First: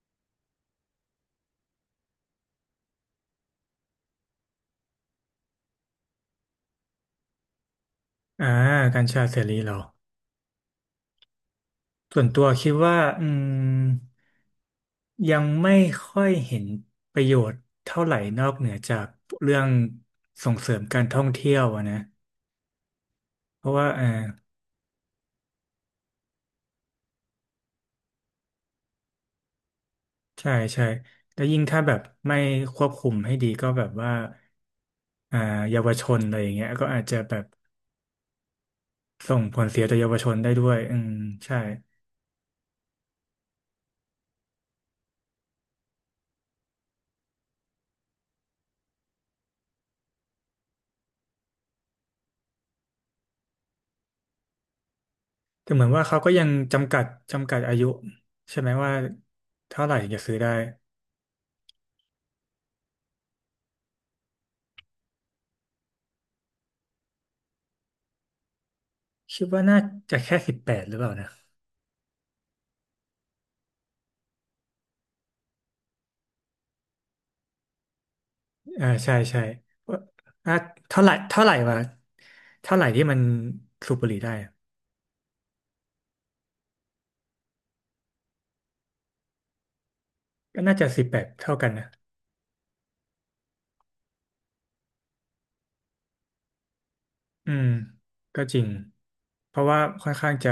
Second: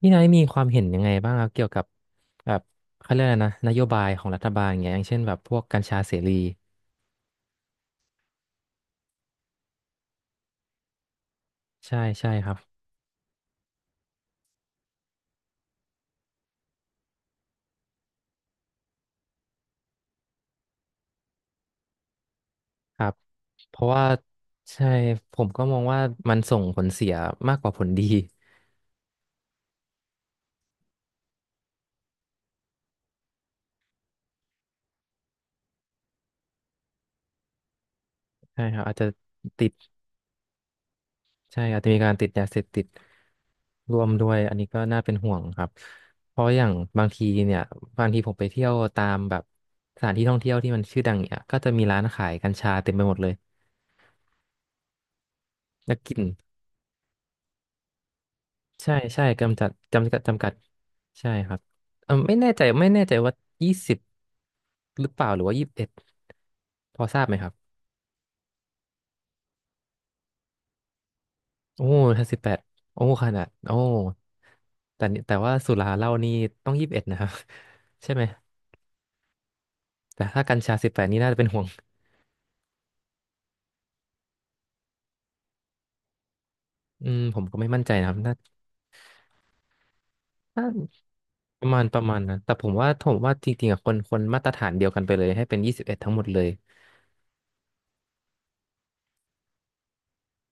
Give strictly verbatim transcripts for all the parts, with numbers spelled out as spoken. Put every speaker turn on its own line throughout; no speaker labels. พี่นายมีความเห็นยังไงบ้างครับเกี่ยวกับแบบเขาเรียกอะไรนะนโยบายของรัฐบาลอย่างเงี้ยอย่างเช่นแบบพวกกัญชาเสรี
อ่ากัญชาเสรีเหรอ
ใช่
ส่วน
ใช่
ตั
ค
ว
รับ
คิดว่าอืมยังไม่ค่อยเห็นประโยชน์เท่าไหร่นอกเหนือจากเรื่องส่งเสริมการท่องเที่ยวอะนะ
ครับ
เพ
เพ
ราะว่า
ราะว่า
อ่า
ใช่ผมก็มองว่ามันส่งผลเสียมากกว่าผลดี
ใช่ใช่แล้วยิ่งถ้าแบบไม่ควบคุมให้ดีก็แบบว่าอ่าเยาวชนอะไรอย่างเงี้ยก็อาจจะแบบ
ใช่ครับอาจจะ
ส่งผ
ติ
ล
ด
เสียต่อเยาวชนได้ด้วยอืมใช่
ใช่อาจจะมีการติดยาเสพติดร่วมด้วยอันนี้ก็น่าเป็นห่วงครับเพราะอย่างบางทีเนี่ยบางทีผมไปเที่ยวตามแบบสถานที่ท่องเที่ยวที่มันชื่อดังเนี่ยก็จะมีร้านขายกัญชาเต็มไปหมดเลย
แต่เหมือน
แล้ว
ว่า
กลิ่
เขา
น
ก็ยังจำกัดจำกัดอายุใช่ไหม
ใช่
ว่า
ใช่กำจัด
เท่าไหร่ถึง
จำกัด
จะซื้อ
จำกั
ได้
ดใช่ครับเออไม่แน่ใจไม่แน่ใจว่ายี่สิบหรือเปล่าหรือว่ายี่สิบเอ็ดพอทราบไหมครับ
คิดว่าน่าจะแค่สิบแปดหรือเปล่านะ
โอ้ถ้าสิบแปดโอ้ขนาดโอ้แต่นี่แต่ว่าสุราเหล้านี่ต้องยี่สิบเอ็ดนะครับ ใช่ไหม
อ่าใช่ใช่ว่า
แต่ถ้า
อ่า
กัญชาสิบแป
เท่า
ด
ไหร่
นี่น่าจะ
เท่า
เป็น
ไหร่
ห่วง
วะเท่าไหร่ที่มันสูบบุหรี่ได้อะ
อืมผมก็ไม่มั่นใจนะครับน่า
ก็
น่า
น่าจะสิบแปดเท่า
ป
กั
ระ
น
มาณ
นะ
ประมาณนะแต่ผมว่าผมว่าจริงๆอะคนคนมาตรฐานเดียวกันไปเลยให้เป็นยี่สิบเอ็ดทั้งหมดเลย
อืมก็จริงเพราะว่าค่อนข้างจะ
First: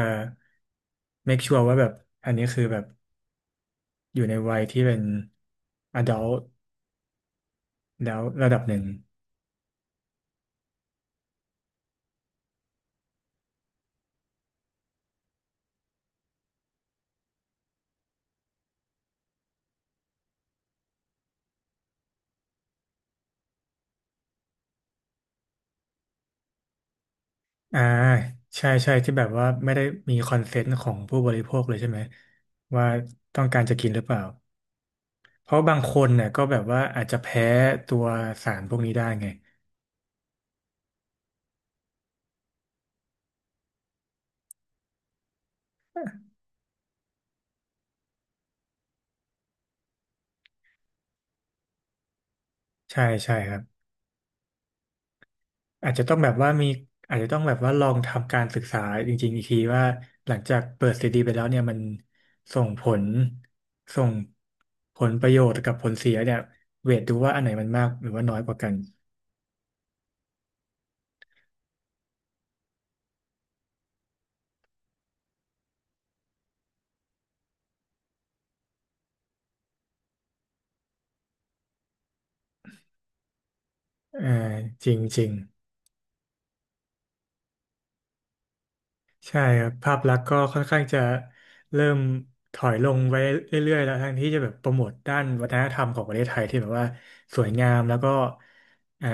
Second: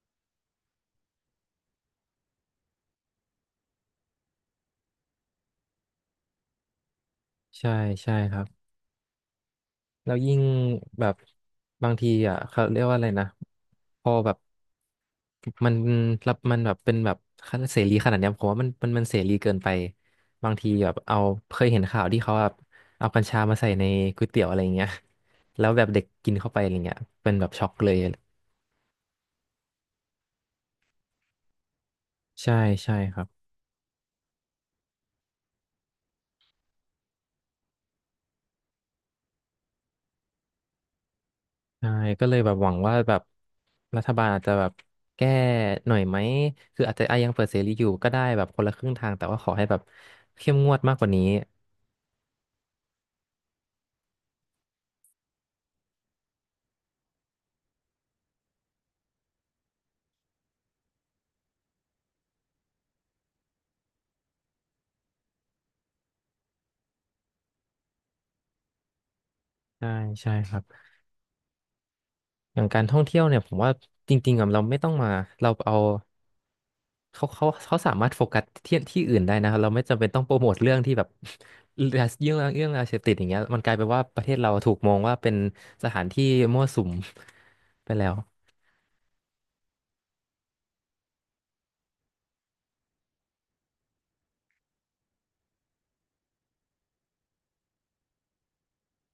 make sure ว่าแบบอันนี้คือแบบอยู่ในวัยที่เป็น adult
ใช่ใช่
แล้ว
ครับ
ระดับหนึ่ง
แล้วยิ่งแบบบางทีอ่ะเขาเรียกว่าอะไรนะพอแบบมันรับมันแบบเป็นแบบเสรีขนาดเนี้ยผมว่ามันมันมันเสรีเกินไปบางทีแบบเอาเคยเห็นข่าวที่เขาแบบเอากัญชามาใส่ในก๋วยเตี๋ยวอะไรอย่างเงี้ยแล้วแบบเด็กกินเข้าไปอะไรเงี้ยเป็นแบบช็อก
อ่า
เลย
ใช่ใช่ที่แบบว่าไม่ได้มีคอนเซนต์ของผู้บริโภคเลยใช่ไหม
ใช่
ว่า
ใช่ครับ
ต้องการจะกินหรือเปล่า เพราะบางคนเนี่ยก็แบบว่าอาจจะแพ้ตัวสารพวกนี้ได้ไง
ใช่ก็เลยแบบหวังว่าแบบรัฐบาลอาจจะแบบแก้หน่อยไหมคืออาจจะอ่ะยังเปิดเสรีอยู่ก็ได้แบบคนละครึ่งทางแต่ว่าขอให้แบบเข้มงวดมากกว่านี้
ใช่ใช่ครับอาจจะต้องแบบว่ามีอาจจะต้องแบบว่าลองทำการศึกษาจริงๆอีกทีว่าหลังจากเปิดซีดีไปแล้วเนี่ยมันส่งผลส่งผลประโยชน์กับผลเสียเนี่ยเวทดูว่าอันไหนมันมากหรือว่าน้อยกว่ากัน
ใช่ใช่ครับ อย่างการท่องเที่ยวเนี่ยผมว่าจริงๆอะเราไม่ต้องมาเราเอาเขาเขาเขาสามารถโฟกัสที่ที่อื่นได้นะครับเราไม่จำเป็นต้องโปรโมทเรื่องที่แบบ เรื่องเรื่องเรื่องยาเสพติดอย่างเงี้ยมันกลายเป็นว่าประเท
อ่า
ศเราถูก
จ
มอ
ริ
ง
ง
ว่า
จริ
เป็
ง
นสถานที่มั่วสุม ไปแล้ว
ใช่ครับภาพลักษณ์ก็ค่อนข้างจะเริ่มถอยลงไว้เรื่อยๆแล้วทั้งที่จะแบบโปรโมทด้านวัฒนธรรมของประเทศไทยที่แบบว่าสวยงามแล้วก็เอ่อ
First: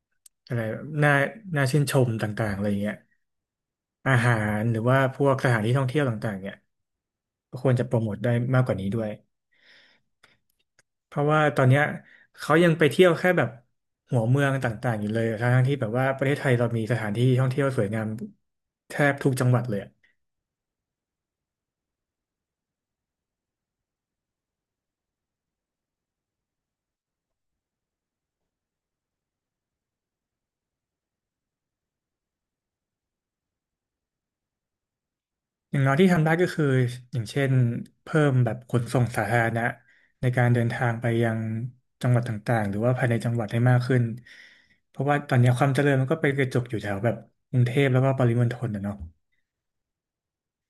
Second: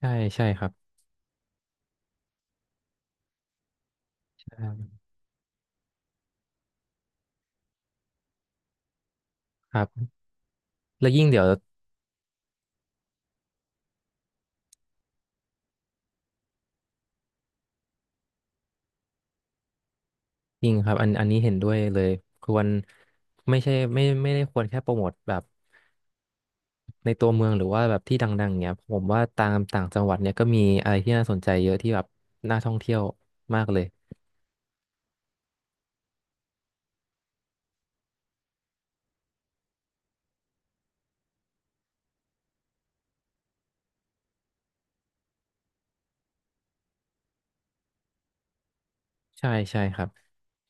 ใช่ใช่
อะ
ค
ไร
รับ
น่าน่าชื่นชมต่างๆอะไรอย่างเงี้ยอาหา
ใ
รหรือ
ช่
ว่าพวกสถานที่ท่องเที่ยวต่างๆเนี่ยก็ควรจะโปรโมทได้มากกว่านี้ด้วย
ครับแล้ว
เพ
ยิ่ง
ราะ
เดี๋
ว่า
ยว
ตอนเนี้ยเขายังไปเที่ยวแค่แบบหัวเมืองต่างๆอยู่เลยทั้งๆที่แบบว่าประเทศไทยเรามีสถานที่ท่องเที่ยวสวยงามแทบทุกจังหวัดเลยอะ
จริงครับอันอันนี้เห็นด้วยเลยควรไม่ใช่ไม่ไม่ได้ควรแค่โปรโมทแบบ ในตัวเมืองหรือว่าแบบที่ดังๆเนี้ยผมว่าตามต่างจังหวัดเนี่ยก็มีอะไรที่น่าสนใจเยอะที่แบบน่าท่องเที่ยวมากเลย
อย่างน้อยที่ทำได้ก็คืออย่างเช่นเพิ่มแบบขนส่งสาธารณะในการเดินทางไปยังจังหวัดต่างๆหรือว่าภายในจังหวัดให้มากขึ้นเพราะว่าตอนนี้ความเจริญมันก็ไปกระจุกอยู่แถวแบบกรุงเทพแล้วก็ปริมณฑลนะเนาะ
ใช่ใช่ครับ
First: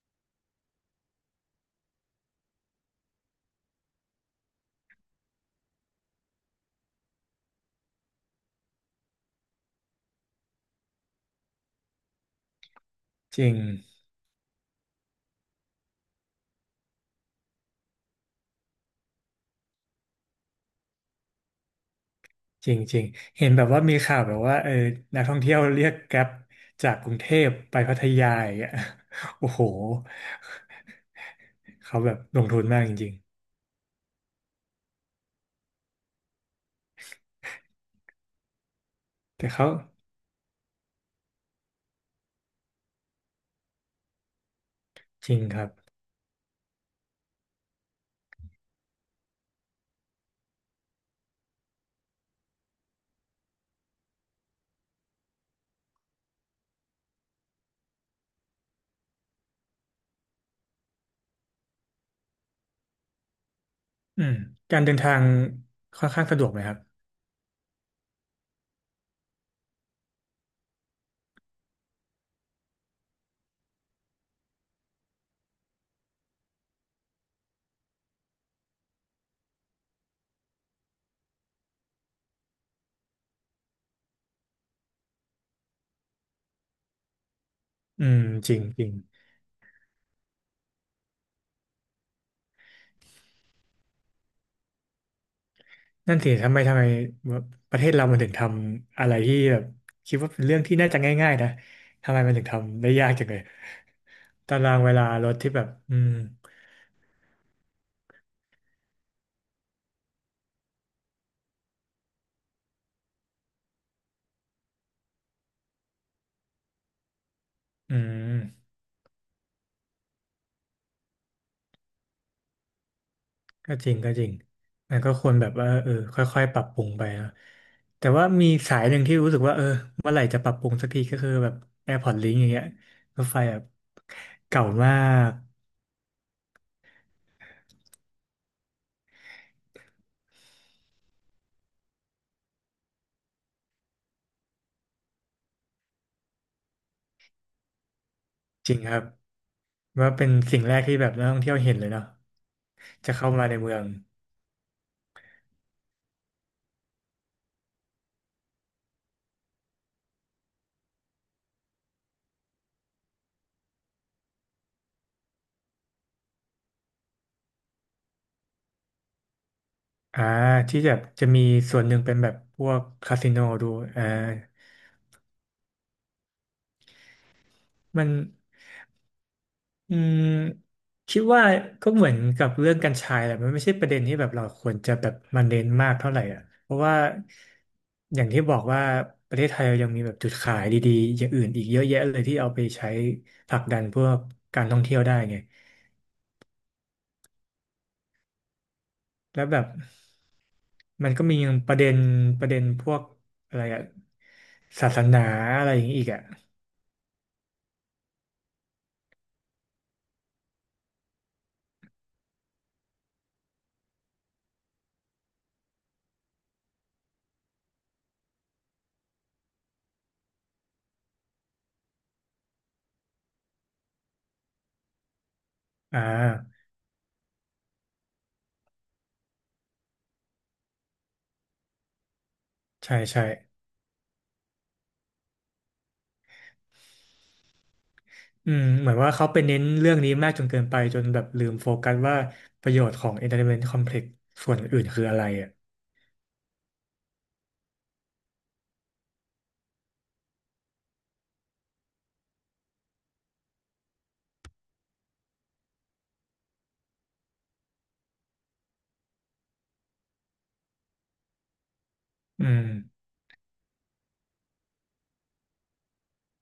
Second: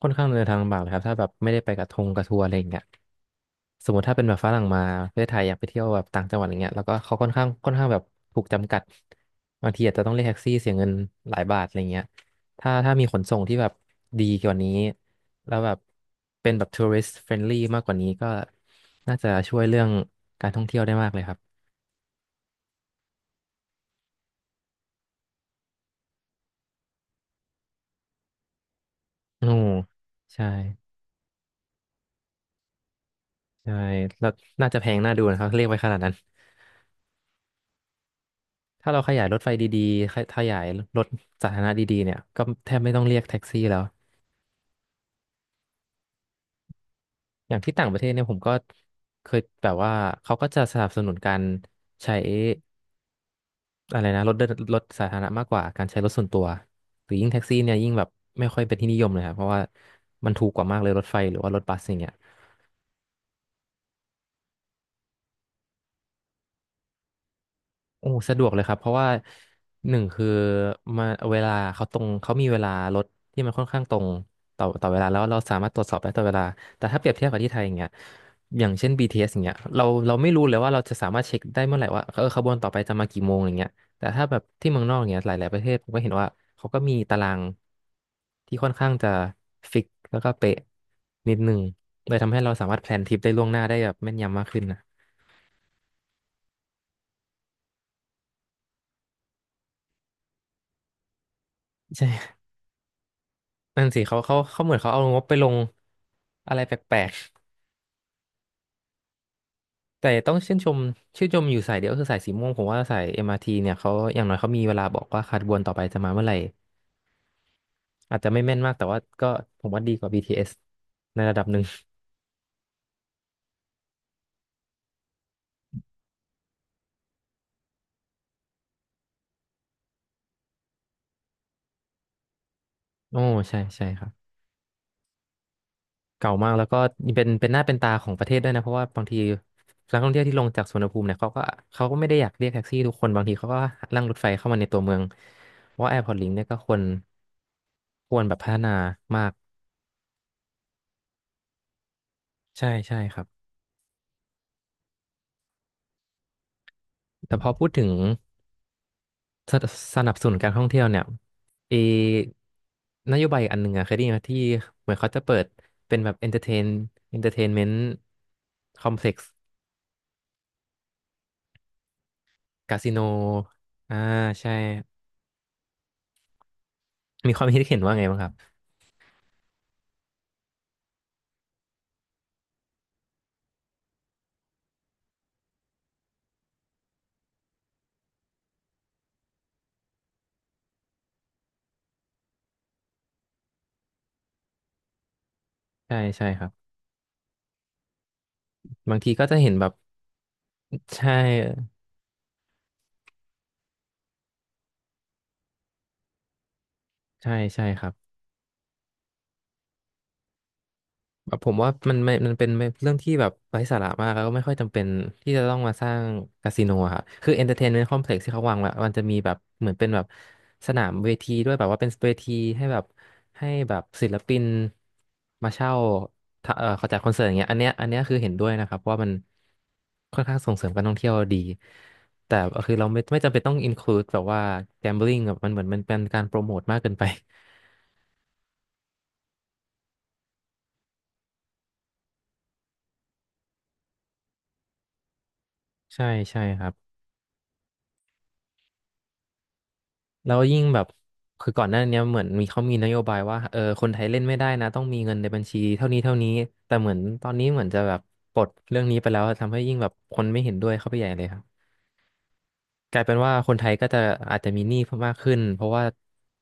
ค่อนข้างเดินทางลำบากเลยครับถ้าแบบไม่ได้ไปกับทงกับทัวร์อะไรอย่างเงี้ยสมมติถ้าเป็นแบบฝรั่งมาประเทศไทยอยากไปเที่ยวแบบต่างจังหวัดอย่างเงี้ยแล้วก็เขาค่อนข้างค่อนข้างแบบถูกจำกัดบางทีอาจจะต้องเรียกแท็กซี่เสียเงินหลายบาทอะไรเงี้ยถ้าถ้ามีขนส่
จ
ง
ริ
ที่
ง
แบบดีกว่านี้แล้วแบบเป็นแบบทัวริส t f เฟรนลี่มากกว่านี้ก็น่าจะช่วยเรื่องการท่องเที่ยวได้มากเลยครับ
จริงจริงเห็นแบบว่ามีข่าวแบบว่าเออนักท่องเที่ยวเรียกแกร็บจากกรุงเทพไปพัทยาอย่างเงี้ย
โอ้
โอ้โห
ใช่
เขาแบบลงทุนมากจริง
ใช่แล้วน่าจะแพงน่าดูนะครับเรียกไว้ขนาดนั้นถ้าเราขยายร
ๆ
ถ
แต่
ไฟ
เขา
ดีๆขยขยายรถสาธารณะดีๆเนี่ยก็แทบไม่ต้องเรียกแท็กซี่แล้ว
จริงครับ
อย่างที่ต่างประเทศเนี่ยผมก็เคยแบบว่าเขาก็จะสนับสนุนการใช้อะไรนะรถเดินรถสาธารณะมากกว่าการใช้รถส่วนตัวหรือยิ่งแท็กซี่เนี่ยยิ่งแบบไม่ค่อยเป็นที่นิยมเลยครับเพราะว่ามันถูกกว่ามากเลยรถไฟหรือว่ารถบัสอย่างเงี้ย
อืมการเดินทางค่อนข้างสะดวกไหมครับ
โอ้สะดวกเลยครับเพราะว่าหนึ่งคือมาเวลาเขาตรงเขามีเวลารถที่มันค่อนข้างตรงต่อต่อเวลาแล้วเราสามารถตรวจสอบได้ต่อเวลาแต่ถ้าเปรียบเทียบกับที่ไทยอย่างเงี้ยอย่างเช่น บี ที เอส อสอย่างเงี้ยเราเราไม่รู้เลยว่าเราจะสามารถเช็คได้เมื่อไหร่ว่าเออขบวนต่อไปจะมากี่โมงอะไรเงี้ยแต่ถ้าแบบที่เมืองนอกอย่างเงี้ยหลายๆประเทศผมก็เห็นว่าเขาก็มีตาราง
อืมจ
ที่
ริง
ค่อน
จริ
ข้า
ง
งจะฟิกแล้วก็เป๊ะนิดนึงเลยทำให้เราสามารถแพลนทริปได้ล่วงหน้าได้แบบแม่นยำมากขึ้นนะ
นั่นสิทำไมทำไมประเทศเรามันถึงทำอะไรที่แบบคิดว่าเป็นเรื่องที่น่าจะง่ายๆนะทำไมมัน
ใช่
ถึงทำได้ยากจังเลย
นั่นสิเขาเขา
ตา
เขาเห
รา
มือ
ง
นเขา
เว
เอา
ลา
งบ
ร
ไป
ถ
ล
ที่
ง
แบบอืม
อะไรแปลกๆแต่ต้องชื่นชมชื่นชมอยู่สายเดียวคือสายสีม่วงผมว่าสาย เอ็ม อาร์ ที เนี่ยเขาอย่างน้อยเขามีเวลาบอกว่าขบวนต่อไปจะมาเมื่อไหร่
อื
อาจจะไม่แม่นมา
ม
กแต่ว่าก็ผมว่าดีกว่า บี ที เอส ในระดับหนึ่ง
ก็จริงก็จริงมันก็ควรแบบว่าเออค่อยๆปรับปรุงไปนะแต่ว่ามีสายหนึ่งที่รู้สึกว่าเออเมื่อไหร่จะปรับปรุงสักทีก็คือแบบ AirPods Link อย่างเงี้ย
โอ้
รถไฟแบ
ใช่
บ
ใช่ครับ
เก่ามาก
เก่ามากแล้วก็เป็นเป็นหน้าเป็นตาของประเทศด้วยนะเพราะว่าบางทีนักท่องเที่ยวที่ลงจากสุวรรณภูมิเนี่ยเขาก็เขาก็ไม่ได้อยากเรียกแท็กซี่ทุกคนบางทีเขาก็นั่งรถไฟเข้ามาในตัวเมืองเพราะว่าแอร์พอร์ตลิงเนี่ยก็ควรควรแบบพัฒ
จ
นา
ริงครับ
มาก
ว่าเป็นสิ่งแรกที่แบบนักท่องเที่ยวเห็นเลยเนาะ
ใช่ใช่
จะ
ครับ
เข้ามาในเมือง
แต่พอพูดถึงสสนับสนุนการท่องเที่ยวเนี่ยเอนโยบายอันหนึ่งอะเคยได้ยินไหมที่เหมือนเขาจะเปิดเป็นแบบเอนเตอร์เทนเอนเตอร์เทนเมนต์คอมเพล็กซ์
อ่าที่จะจะมีส่วนหนึ่งเป็นแบบพว
คา
ก
สิโน
คาสิโนดู
อ่า
อ่า
ใช่มีความคิดเห็นว่าไง
มัน
บ้างครับ
อืมคิดว่าก็เหมือนกับเรื่องกัญชาแหละมันไม่ใช่ประเด็นที่แบบเราควรจะแบบมาเน้นมากเท่าไหร่อ่ะเพราะว่าอย่างที่บอกว่าประเทศไทยเรายังมีแบบจุดขายดีๆอย่างอื่นอีกเยอะแยะเลยที่เอาไปใช้ผลักดันพวกการท่องเที่ยวได้ไง
ใช่ใช่ครับบางทีก็จะ
แล้ว
เห็น
แบ
แบ
บ
บใช
มันก็มีป
่
ระเด็นประเด็นพวกอะไรอะศาสนาอะไรอย่างนี้อีกอะ
ใช่ใช่ครับ แบบผมว่ามันไม่มันเป็นเรื่องที่แบบไร้สาระมากแล้วก็ไม่ค่อยจำเป็นที่จะต้องมาสร้างคาสิโนอะครับคือเอนเตอร์เทนเมน o ์คอมเพล็กซ์ที่เขาวางไว้มันจะมีแบบเหมือนเป็นแบบสนามเวทีด้วยแบบว่าเป็นเวทีให้แบบให้แบบศิลปินมาเช่า
อ่า
ถ้าเออเขาจัดคอนเสิร์ตอย่างเงี้ยอันเนี้ยอันเนี้ยคือเห็นด้วยนะครับว่ามันค่อนข้างส่งเสริมการท่องเที่ยวดี แต่คือเรา
ใช่
ไม่ไม่
ใช่
จำเป็นต้องอินคลูดแบบว่า gambling แบบมันเหมือนมันเป็นการโปรโมทมากเกินไป
อืมเหมือนว่าเขาไปเน้นเรื่องนี้มากจนเกินไปจนแบบลืมโฟกัสว่าประโยชน์ของ Entertainment Complex ส่วนอื่นคืออะไรอ่ะ
ใช่ใช่ครับ แล้วยิ่งแบบคือก่อนหน้าเนี้ยเหมือนมีเขามีนโยบายว่าเออคนไทยเล่นไม่ได้นะต้องมีเงินในบัญชีเท่านี้เท่านี้แต่เหมือนตอนนี้เหมือนจะแบบปลดเรื่องนี้ไปแล้วทำให้ยิ่งแบบคนไม่เห็นด้วยเข้าไปใหญ่เลยครับ
อืม
กลายเป็นว่าคนไทยก็จะอาจจะมีหนี้เพิ่มมากขึ้นเพราะว่า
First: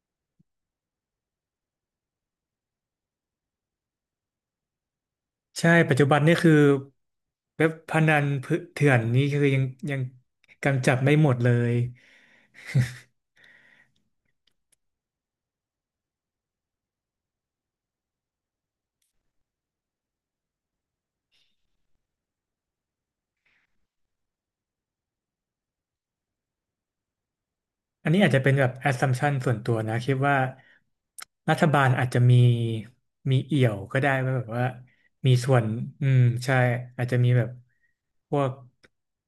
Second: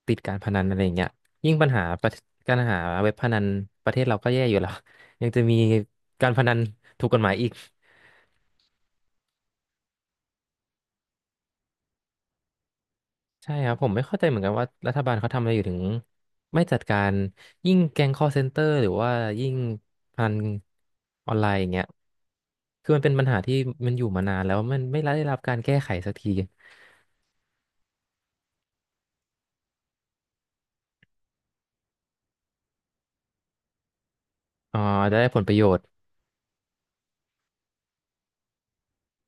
ติดการพนันอะไรอย่างเงี้ยยิ่งปัญหาประการหาเว็บพนันประเทศเราก็แย่อยู่แล้ว ยังจะมี
ใช่ ปัจจุบัน
การ
นี่
พ
คื
นั
อ
นถูกกฎหมายอีก
เว็บพนันเถื่อนนี่คือยังยังกำจัดไม่หมดเลย
ใช่ครับผมไม่เข้าใจเหมือนกันว่ารัฐบาลเขาทำอะไรอยู่ถึงไม่จัดการยิ่งแก๊ง call center หรือว่ายิ่งพนันออนไลน์อย่างเงี้ยคือมันเป็นปัญหาที่มันอยู่มานานแล้วมันไม่ได้รับการแก้ไขสักที
อันนี้อาจจะเป็นแบบ assumption ส่วนตัวนะคิดว่ารัฐบาลอาจจะมีมีเอี่ยวก็ได้ว่าแบบว่า
อ๋อได้
มี
ผลป
ส่
ระ
ว
โย
น
ชน์
อืมใช่อาจจะมีแบบพวก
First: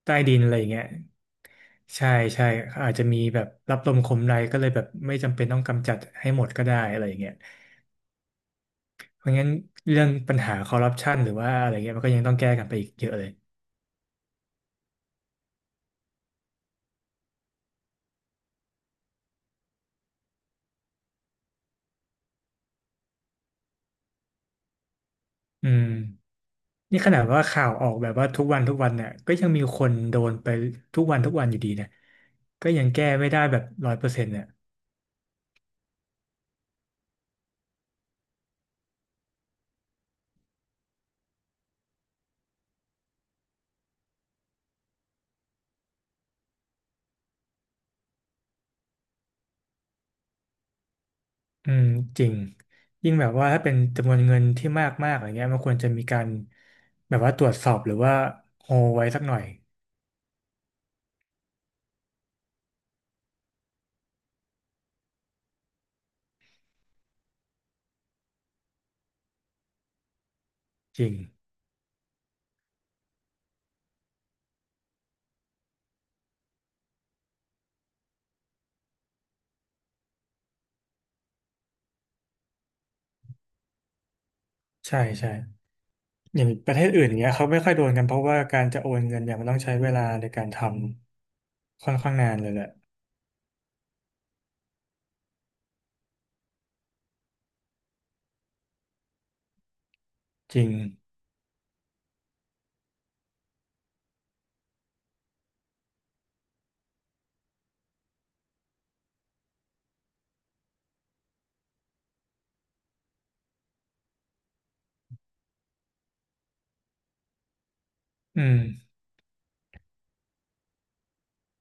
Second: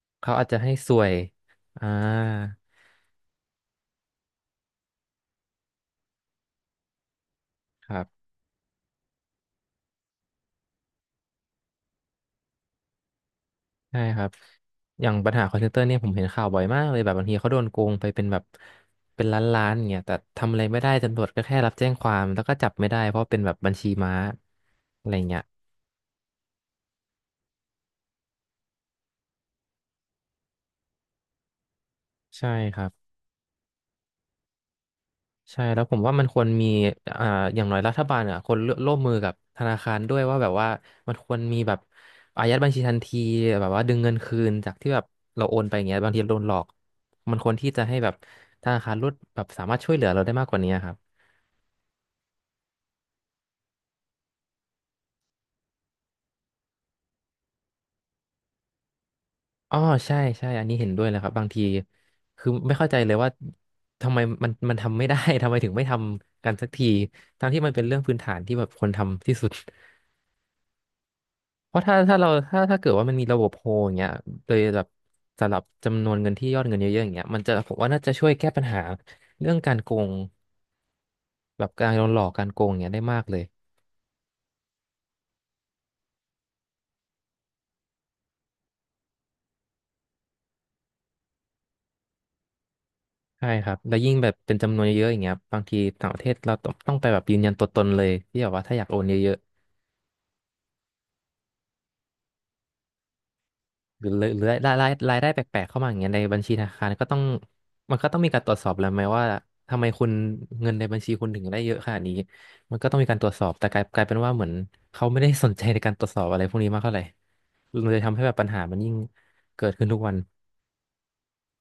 ใต้
เขา
ดิน
อาจ
อะไร
จะ
อย่า
ให้
งเงี้ย
ส่วยอ่า
ใช่ใช่อาจจะมีแบบรับลมคมในก็เลยแบบไม่จำเป็นต้องกำจัดให้หมดก็ได้อะไรอย่างเงี้ย
ครับ
เพราะงั้นเรื่องปัญหาคอร์รัปชันหรือว่าอะไรเงี้ยมันก็ยังต้องแก้กันไปอีกเยอะเลย
ใช่ครับอย่างปัญหาค a l l นเตอร์เนี่ยผมเห็นข่าวบ่อยมากเลยแบบบางทีเขาโดนโกงไปเป็นแบบเป็นล้านล้านเนี่ยแต่ทำอะไรไม่ได้ตำรวจก็แค่รับแจ้งความแล้วก็จับไม่ได้เพราะเป็นแบบบัญชีม้าอะไรเงี้ย
อืม นี่ขนาดว่าข่าวออกแบบว่าทุกวันทุกวันเนี่ยก็ยังมีคนโดนไปทุกวันทุกวันอยู่ดีเนี่ย
ใช่
ก็
ค
ยั
รั
ง
บ
แก้ไม่ได้แบบร้อยเปอร์เซ็นต์เนี่ย
ใช่แล้วผมว่ามันควรมีอ่าอย่างน้อยรัฐบาลอ่ะคนร่วมมือกับธนาคารด้วยว่าแบบว่ามันควรมีแบบอายัดบัญชีทันทีแบบว่าดึงเงินคืนจากที่แบบเราโอนไปอย่างเงี้ยบางทีโดนหลอกมันควรที่จะให้แบบธนาคารลดแบบสามารถช่วยเหลือเราได้มากกว่านี้ครับ
อืมจริงยิ่งแบบว่าถ้าเป็นจำนวนเงินที่มากมากอะไรเงี้ยมันควรจะมีการแบบว่าตรวจสอบหรือว่าโฮไว้สักหน่อย
อ๋อใช่ใช่อันนี้เห็นด้วยเลยครับบางทีคือไม่เข้าใจเลยว่าทำไมมัน มันทำไม่ได้ ทำไมถึงไม่ทำกันสักทีทั้งที่มันเป็นเรื่องพื้นฐานที่แบบคนทำที่สุด
จริง
เพราะถ้าถ้าเราถ้าถ้าเกิดว่ามันมีระบบโฮอย่างเงี้ยโดยแบบสำหรับจำนวนเงินที่ยอดเงินเยอะๆอย่างเงี้ยมันจะผมว่าน่าจะช่วยแก้ปัญหาเรื่องการโกงแบบการโดนหลอกการโกงอย่างเงี้ยได้มากเลย
ใช่ใช่อย่างประเทศอื่นอย่างเงี้ยเขาไม่ค่อยโดนกันเพราะว่าการจะโอนเงินเนี่ยมันต้องใช้เวลาในการทำค่อนข้างนานเลยแหละ
ใช่ครับแล้วยิ่งแบบเป็นจำนวนเยอะๆอย่างเงี้ยบางทีต่างประเทศเราต้องต้องไปแบบยืนยันตัวตนเลยที่แบบว่าถ้าอยากโอนเยอะ
จริง
หรือหรือรายรายรายได้แปลกๆเข้ามาอย่างเงี้ยในบัญชีธนาคารก็ต้องมันก็ต้องมีการตรวจสอบแล้วไหมว่าทำไมคุณเงินในบัญชีคุณถึงได้เยอะขนาดนี้มันก็ต้องมีการตรวจสอบแต่กลายกลายเป็นว่าเหมือนเขาไม่ได้สนใจในการตรวจสอบอะไรพวกนี้มากเท่าไหร่มันเลยทำให้แบบ
อื
ปัญหามันยิ่
ม
งเกิดขึ้นทุกวัน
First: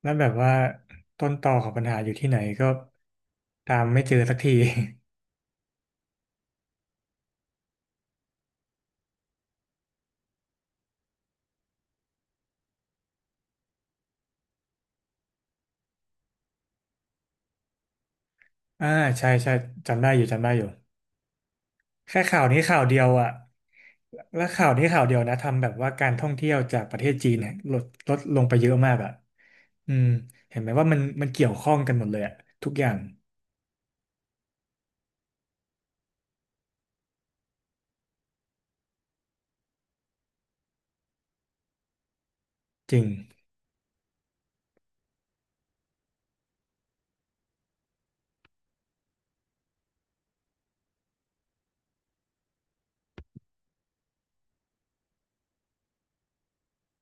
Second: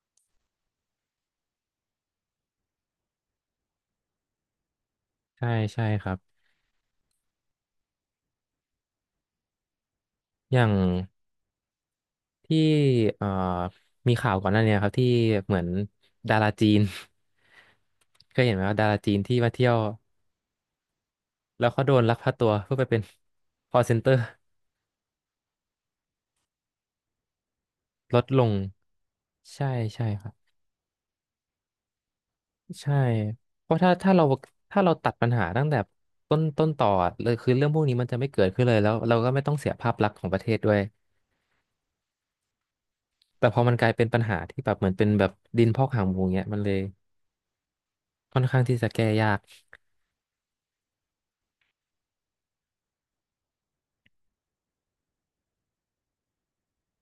แล้วแบบว่าต้นตอของปัญหาอยู่ที่ไหนก็ตามไม่เจอสักที
ใช่ใช่ครับอย่างที่เอ่อมีข่าวก่อนหน้าเนี้ยครับที่เหมือนดาราจีน เคยเห็นไหมว่าดา
อ่า
ราจีน
ใช่
ที่มา
ใช่
เที่ยว
จำได้อยู่จำได้อยู่
แล้วเขาโดนลัก
แค่
พา
ข่า
ตั
ว
ว
นี้
เพื่อ
ข่า
ไป
วเดี
เป็น
ยวอ่ะ
call center
แล้วข่าวนี้ข่าวเดียวนะทำแบบว่าการท่องเที่ยวจากประเทศจีนเนี่ยลดล
ล
ด
ด
ล
ล
ง
ง
ไปเยอะมากอ่ะ
ใช่
อื
ใช่
ม
ครับ
เห็นไหมว่ามันมันเกี่ยวข้องกันหมดเลยอ่ะทุกอย่า
ใช่
ง
เพราะถ้าถ้าเราถ้าเราตัดปัญหาตั้งแต่ต้นต้นต่อเลยคือเรื่องพวกนี้มันจะไม่เกิดขึ้นเลยแล้วเราก็ไม่ต้องเสียภาพลักษณ์ของประเทศด้วย
จริง
แต่พอมันกลายเป็นปัญหาที่แบบเหมือนเป็นแบบดินพอกหางหมูเงี้ยมันเลยค่อนข้างที่จะแก้ยาก